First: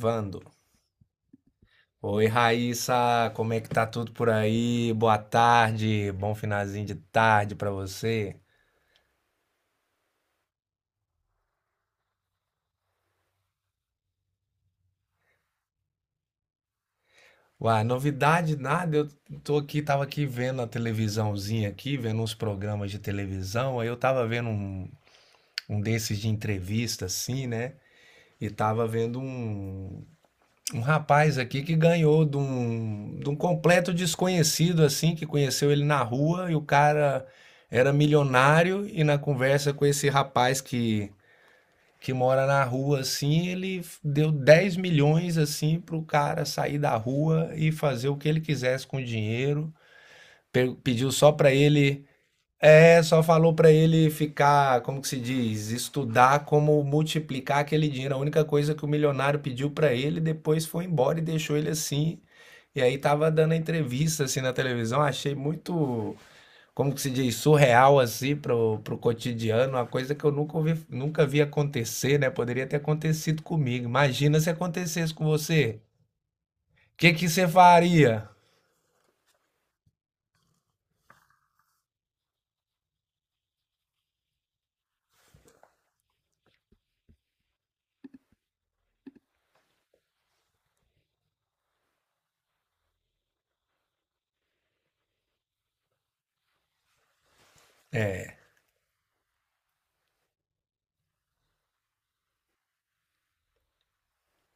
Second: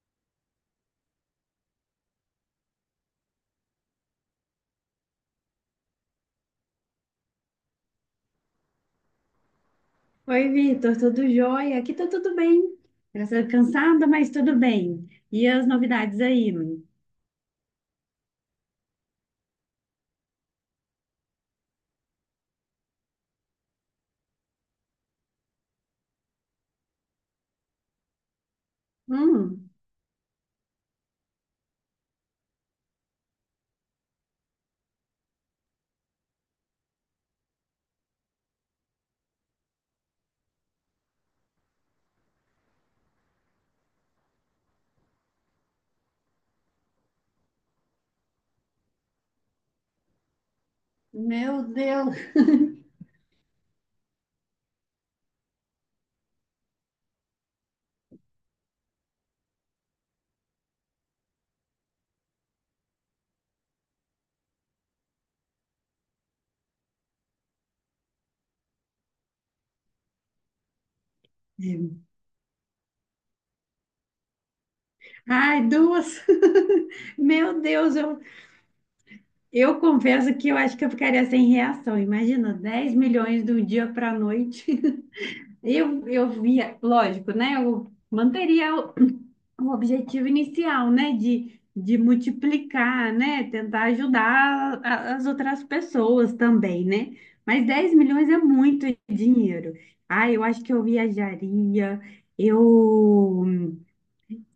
Vando. Oi, Raíssa, como é que tá tudo por aí? Boa tarde, bom finalzinho de tarde pra você. Oi, Vitor, tudo jóia? Aqui tá tudo bem. Graças a Deus, cansada, mas tudo bem. E as novidades aí? Uai, novidade nada, eu tô aqui, tava aqui vendo a televisãozinha aqui, vendo uns programas de televisão, aí eu tava vendo um desses de entrevista assim, né? E tava vendo Hum, um rapaz aqui que ganhou de um completo desconhecido assim, que conheceu ele na rua e o cara era milionário e na conversa com esse rapaz que mora na rua assim, ele deu 10 milhões assim pro cara sair da rua e fazer o que ele quisesse com o dinheiro. Pediu só pra meu ele, Deus. é, só falou pra ele ficar, como que se diz, estudar como multiplicar aquele dinheiro. A única coisa que o milionário pediu pra ele, depois foi embora e deixou ele assim. E aí tava dando a entrevista assim na televisão, achei muito, como que se diz, surreal assim pro, pro cotidiano, uma coisa que eu nunca ouvi, nunca vi acontecer, né? Poderia ter acontecido comigo. Imagina se acontecesse com Ai, você. duas. O que que você Meu Deus, eu, faria? eu confesso que eu acho que eu ficaria sem reação. Imagina, 10 milhões do dia para a noite. Eu via, lógico, né? Eu manteria o objetivo inicial, né, de multiplicar, né, tentar ajudar as outras pessoas também, né? Mas 10 milhões é muito dinheiro. Ah, eu acho que eu viajaria, eu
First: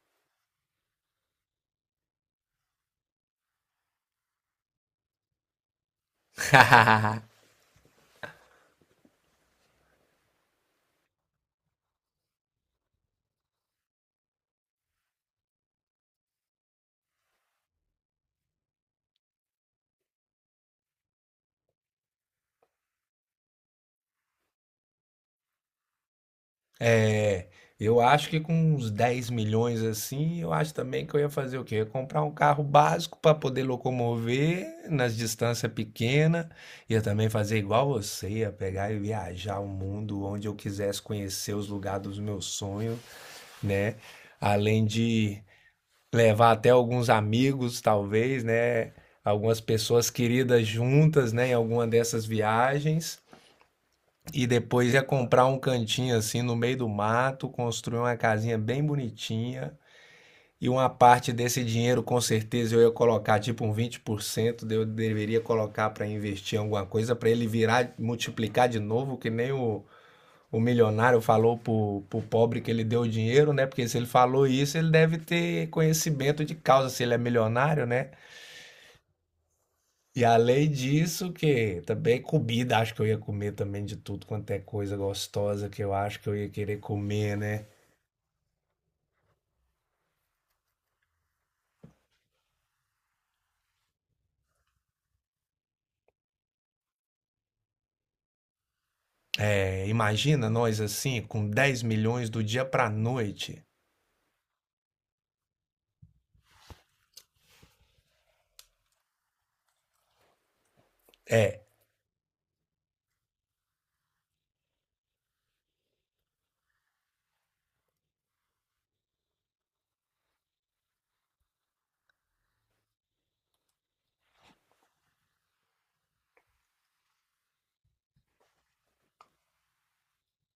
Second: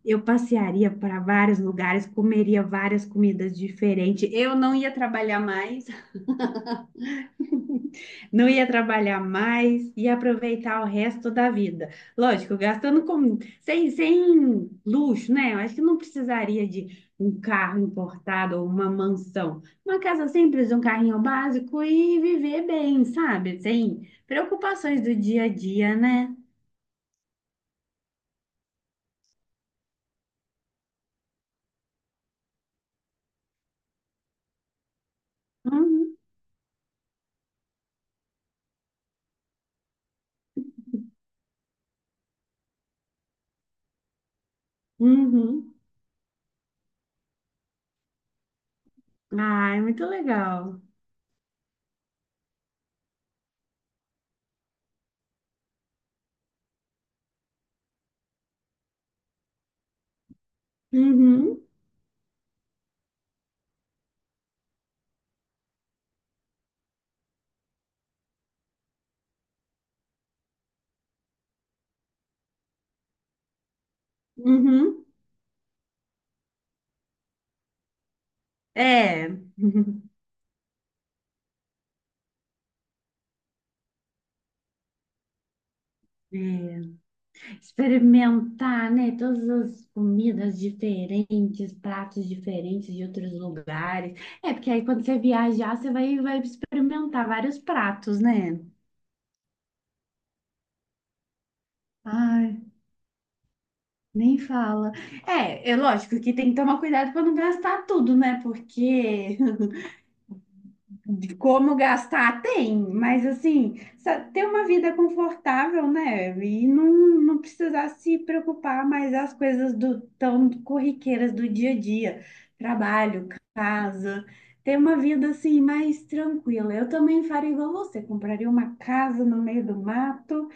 eu passearia para vários lugares, comeria várias comidas diferentes. Eu não ia trabalhar mais. Não ia trabalhar mais e aproveitar o resto da vida. Lógico, gastando com sem, sem luxo, né? Eu acho que não precisaria de um carro importado ou uma mansão. Uma casa simples, um carrinho básico e viver bem, sabe? Sem preocupações do dia a dia, né? É, eu acho que com uns 10 milhões assim, eu acho também que eu ia fazer o quê? Eu ia comprar um carro básico para poder locomover nas distâncias Uhum, pequenas. Ia também fazer igual você, ia pegar e viajar o mundo onde eu quisesse conhecer os lugares dos meus sonhos, né? Além de uhum. levar até alguns amigos, talvez, né? Algumas Ah, é muito pessoas queridas legal. juntas, né, em alguma dessas viagens. E depois ia comprar um cantinho assim no meio do mato, construir uma casinha bem bonitinha. E uma parte Uhum, desse dinheiro, com certeza, eu ia colocar tipo um 20%, eu deveria colocar para investir em alguma coisa, para ele virar, multiplicar de novo, que nem o milionário falou pro pobre que ele deu o dinheiro, né? Porque se ele falou isso, ele uhum. deve ter conhecimento de causa, se ele é milionário, né? É. E além disso, que também comida, acho que eu ia comer também de tudo quanto é coisa gostosa que eu acho que eu ia querer É. comer, né? Experimentar, né? Todas as comidas diferentes, pratos diferentes de outros lugares. É, porque aí quando você viajar, você vai experimentar vários pratos, né? É, imagina nós assim, com 10 milhões do Ai, dia pra noite. nem fala. É, é lógico que tem que tomar cuidado para não gastar tudo, né? Porque De como gastar, tem, mas assim, ter uma vida confortável, né? E não precisar se preocupar mais as coisas do, tão corriqueiras do dia a dia, trabalho, casa, ter uma vida assim mais tranquila. Eu também faria igual você, compraria uma casa no meio do mato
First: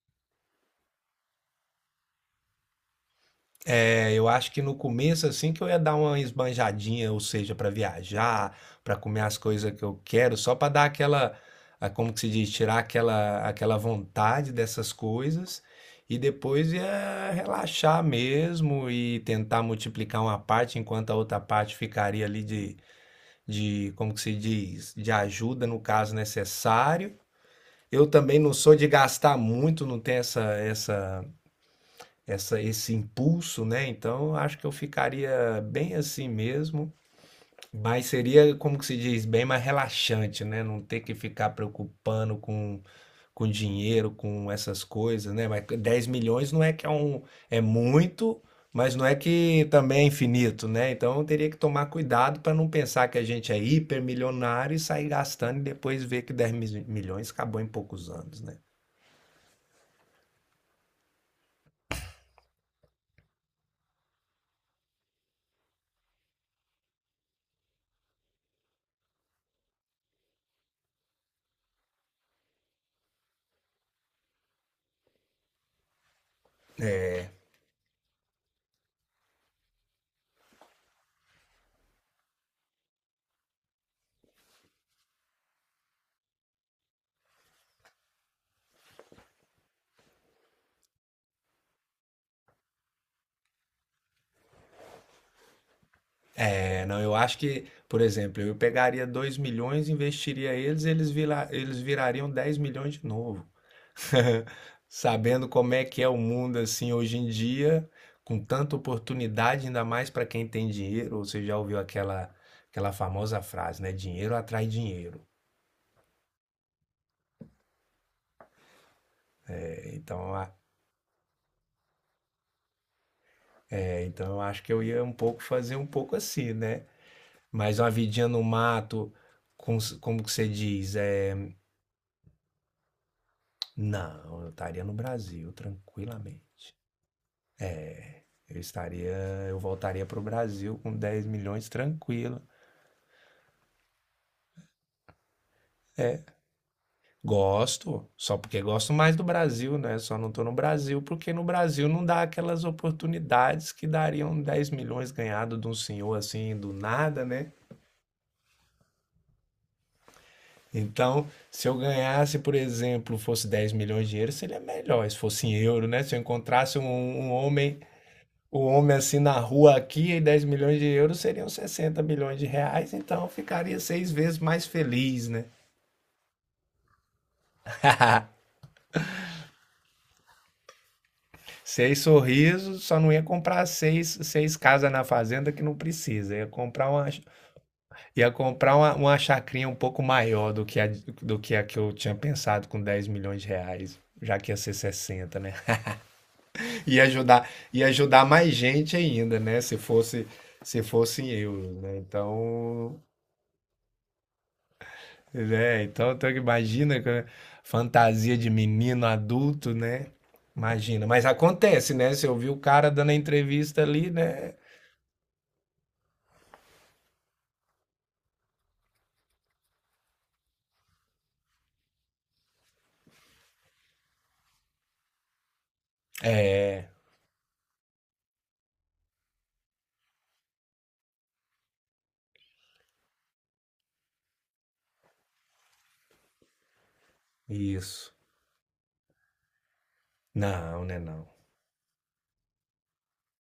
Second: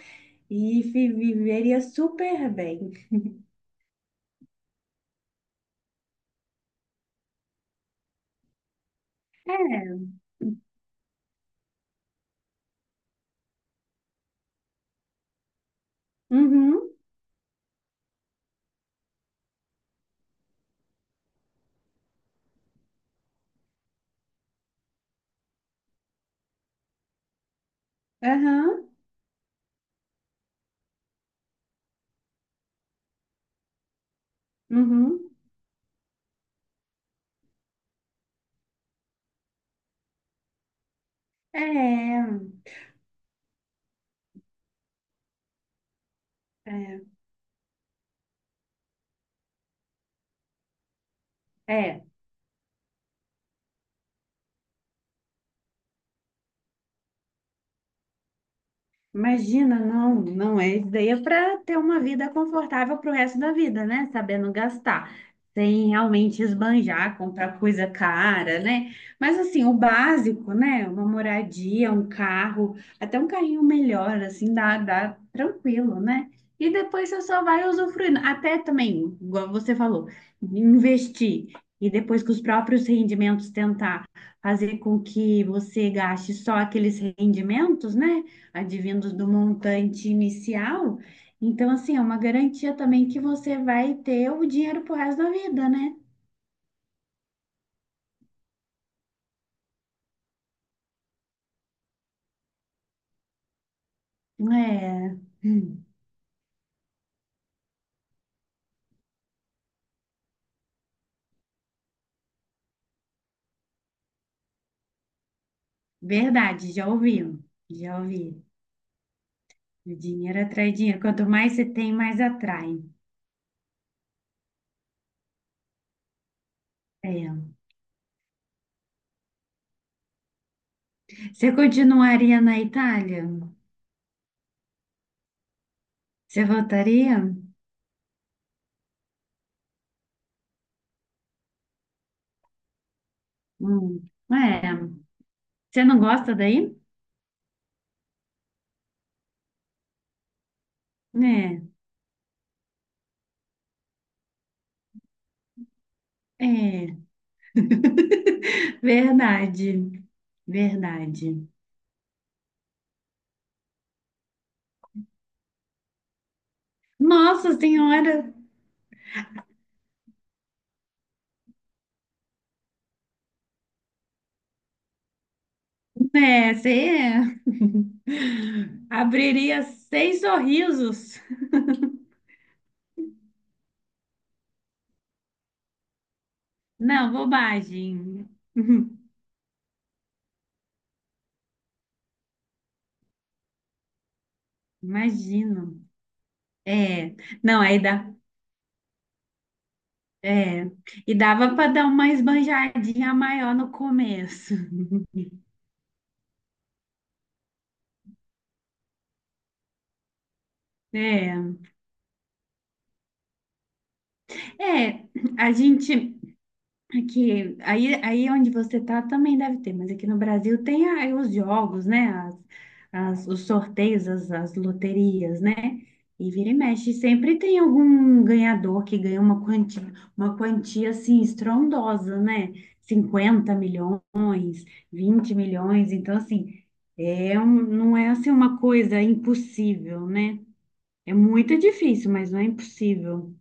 e viveria super bem. É, eu acho que no começo, assim, que eu ia dar uma esbanjadinha, ou seja, para viajar, para comer as coisas que eu É, quero, só para dar aquela, como que se diz, tirar aquela, vontade dessas coisas, e depois uhum, ia relaxar mesmo e tentar multiplicar uma parte, enquanto a outra parte ficaria ali como que se diz, de ajuda no caso necessário. Eu também não sou de aham, gastar muito, não tenho essa, essa essa esse impulso, né? Então, eu acho que eu uhum, ficaria bem assim mesmo, mas seria, como que se diz, bem mais relaxante, né? Não ter que ficar é, preocupando com dinheiro, com essas coisas, né? Mas 10 milhões não é que é é. um, é muito, mas não é que também é infinito, né? Então, eu teria que tomar É. cuidado para não pensar que a gente é hipermilionário e sair gastando e depois ver que dez milhões acabou em poucos anos, né? Imagina, não é ideia para ter uma vida confortável para o resto da vida, né? Sabendo gastar, sem realmente esbanjar, comprar coisa cara, né? Mas assim, o básico, né? Uma moradia, um carro, até um carrinho melhor, assim, dá, dá tranquilo, né? E depois você só vai usufruindo. Até também, igual você falou, investir. E depois com os próprios rendimentos tentar fazer com que você gaste só aqueles rendimentos, né? Advindo do montante inicial. Então, assim, é uma garantia também que você vai ter o dinheiro pro resto da vida, né? É, não, eu acho que, por exemplo, eu pegaria 2 milhões, investiria eles virariam 10 milhões de novo. É, Sabendo como hum, é que é o mundo assim hoje em dia, com tanta oportunidade, ainda mais para quem tem dinheiro, ou você já ouviu aquela famosa frase, né? Dinheiro atrai dinheiro. verdade, já ouvi, já ouvi. É, O então, dinheiro atrai dinheiro. Quanto mais você tem, mais atrai. Eu acho que eu ia um pouco fazer um pouco assim, né? É. Mas uma vidinha no mato, com, como que você diz? É, Você continuaria na Itália? não, eu estaria no Brasil, Você tranquilamente. voltaria? Eu estaria, eu voltaria para o Brasil com 10 milhões tranquilo. Hum, É. Você não gosta daí? Gosto, só porque gosto mais do Brasil, né? Só não tô no Brasil porque no É, Brasil não dá aquelas oportunidades que dariam 10 milhões ganhados de um senhor assim do é. nada, né? Verdade, Então, verdade. se eu ganhasse, por exemplo, fosse 10 milhões de euros seria melhor. Se fosse em euro, né? Se eu encontrasse um, um Nossa homem, Senhora! um homem assim na rua aqui e 10 milhões de euros seriam 60 milhões de reais, então eu ficaria seis vezes mais feliz, né? É, você abriria seis sorrisos. Seis sorrisos, só não ia comprar seis casas na fazenda que não precisa. Ia comprar uma, Não, bobagem. ia comprar uma, uma chacrinha um pouco maior do que a que eu tinha pensado com 10 milhões de reais, já que ia ser sessenta, né? Imagino. É, não, aí ia dá. ajudar mais gente ainda, né? Se fosse, É, se e fosse em dava para euros, dar né? uma Então, esbanjadinha maior no começo. né? Então, imagina fantasia de menino adulto, né? Imagina, mas É, acontece, né? Você ouviu o cara dando a entrevista ali, né? é, a gente. Aqui, aí, aí onde você tá também deve ter, mas aqui no Brasil tem aí os jogos, né? Os sorteios, as loterias, né? E vira e É, mexe, sempre tem algum ganhador que ganha uma quantia assim estrondosa, né? 50 milhões, 20 milhões, então assim, é um, não é isso. assim uma coisa impossível, né? Não, né, É não. muito difícil, mas não é impossível.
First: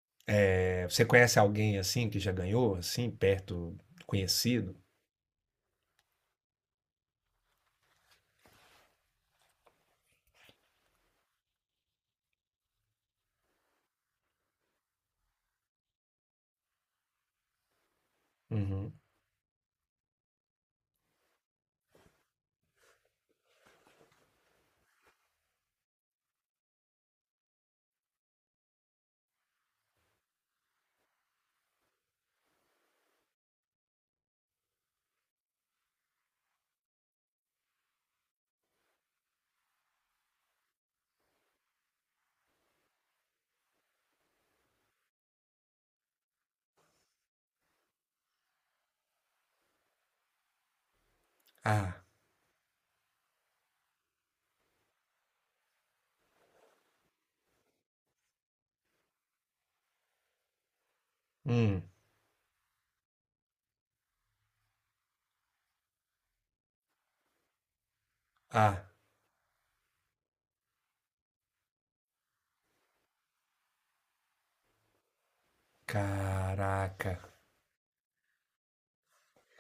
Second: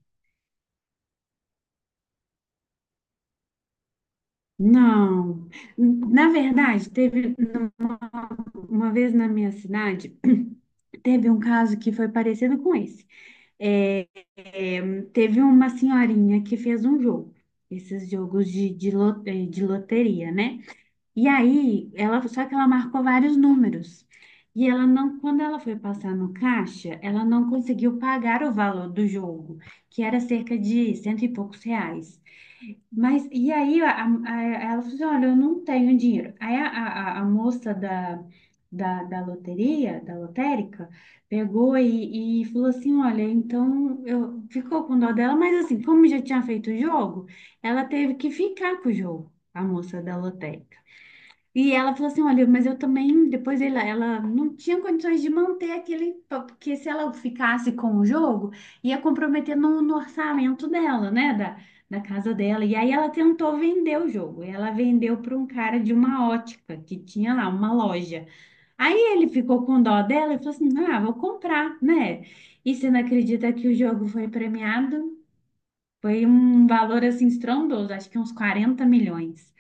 É, você conhece alguém assim que já ganhou, assim, perto, conhecido? Não. Na verdade, uma vez na minha cidade, teve um caso que foi parecido com esse. É, é, teve uma senhorinha que fez um jogo, esses jogos Uhum. De loteria, né? E aí, ela, só que ela marcou vários números. E ela não, quando ela foi passar no caixa, ela não conseguiu pagar o valor do jogo, que era cerca de cento e poucos reais. Mas e aí ela falou assim, olha, eu não tenho dinheiro. Aí a moça da loteria, da lotérica, pegou e falou assim, olha, então eu ficou com dó dela, mas assim, como já tinha feito o jogo, ela teve que ficar com o jogo, a moça da lotérica. E ela Ah, falou assim, olha, mas eu também, depois ela, ela não tinha condições de manter aquele, porque se ela ficasse com o jogo, ia comprometer no orçamento dela, né, hum, da casa dela. E aí ela tentou vender o jogo, ela vendeu para um cara de uma ótica, que tinha lá uma loja. ah, Aí ele ficou com dó dela e falou assim, ah, vou comprar, né? E você não acredita que o jogo foi premiado? Foi um valor, caraca. assim, estrondoso, acho que uns 40 milhões.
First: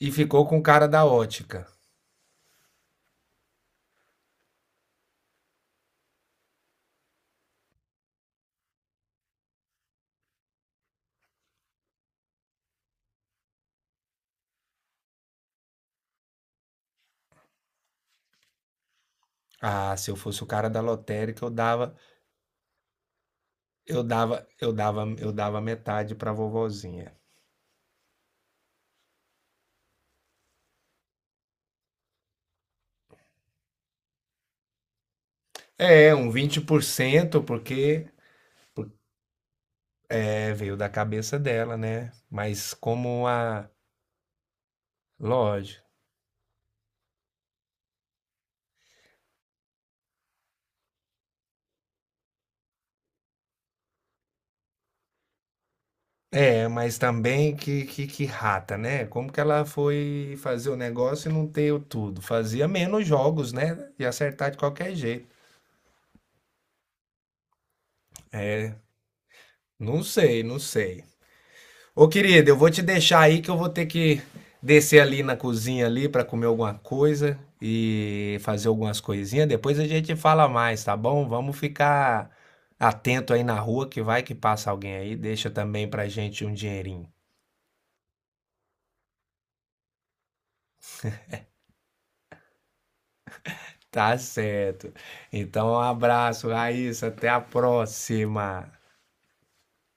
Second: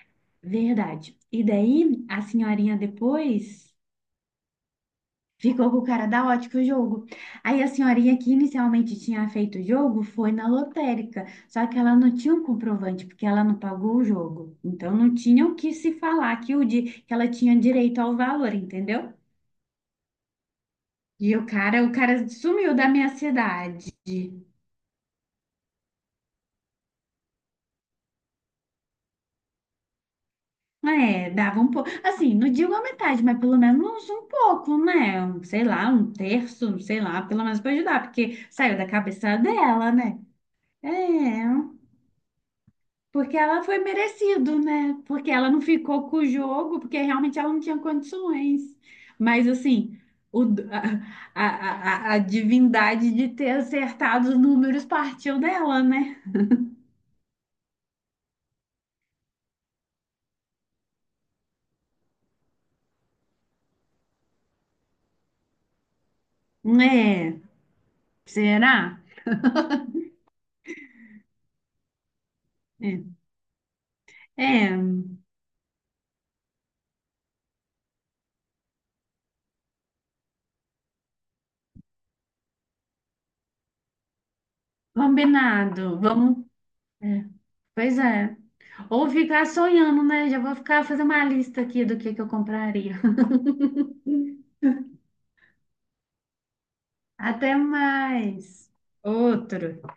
E ficou com o cara da Verdade. E ótica. daí a senhorinha depois ficou com o cara da ótica o jogo. Aí a senhorinha que inicialmente tinha feito o jogo foi na lotérica, só que ela não tinha um comprovante porque ela não pagou o jogo. Então não tinha o que se falar que o di que ela tinha direito ao valor, entendeu? Ah, se eu fosse o cara da E lotérica, eu o dava, cara sumiu da minha cidade. eu dava, eu dava, eu dava metade pra vovozinha. É, dava um pouco. Assim, não digo a metade, mas pelo menos um pouco, né? Um, sei lá, um É, um vinte por terço, sei lá, cento, pelo menos para ajudar, porque, porque saiu da porque cabeça dela, né? é, veio da cabeça É, dela, né? Mas porque ela foi merecido, né? Porque ela não lógico. ficou com o jogo, porque realmente ela não tinha condições. Mas, assim, o, d- a divindade de ter acertado os números partiu dela, né? É, mas também que rata, né? Como que ela foi fazer o negócio e não ter o tudo? Fazia menos jogos, né? E acertar de qualquer jeito. É, será? Não sei, não sei. Ô, querido, eu vou te É, deixar aí que eu vou ter que é, descer ali na cozinha ali para comer alguma coisa e fazer algumas coisinhas. Depois a gente fala mais, tá bom? Vamos ficar atento aí na rua que vai que passa alguém aí. Deixa também combinado. pra Vamos. gente um dinheirinho. É. Pois é. Ou ficar sonhando, né? Já vou ficar fazer uma lista aqui do que eu compraria. Tá certo. Então, um abraço, Raíssa. Até a Até próxima. mais. Outro.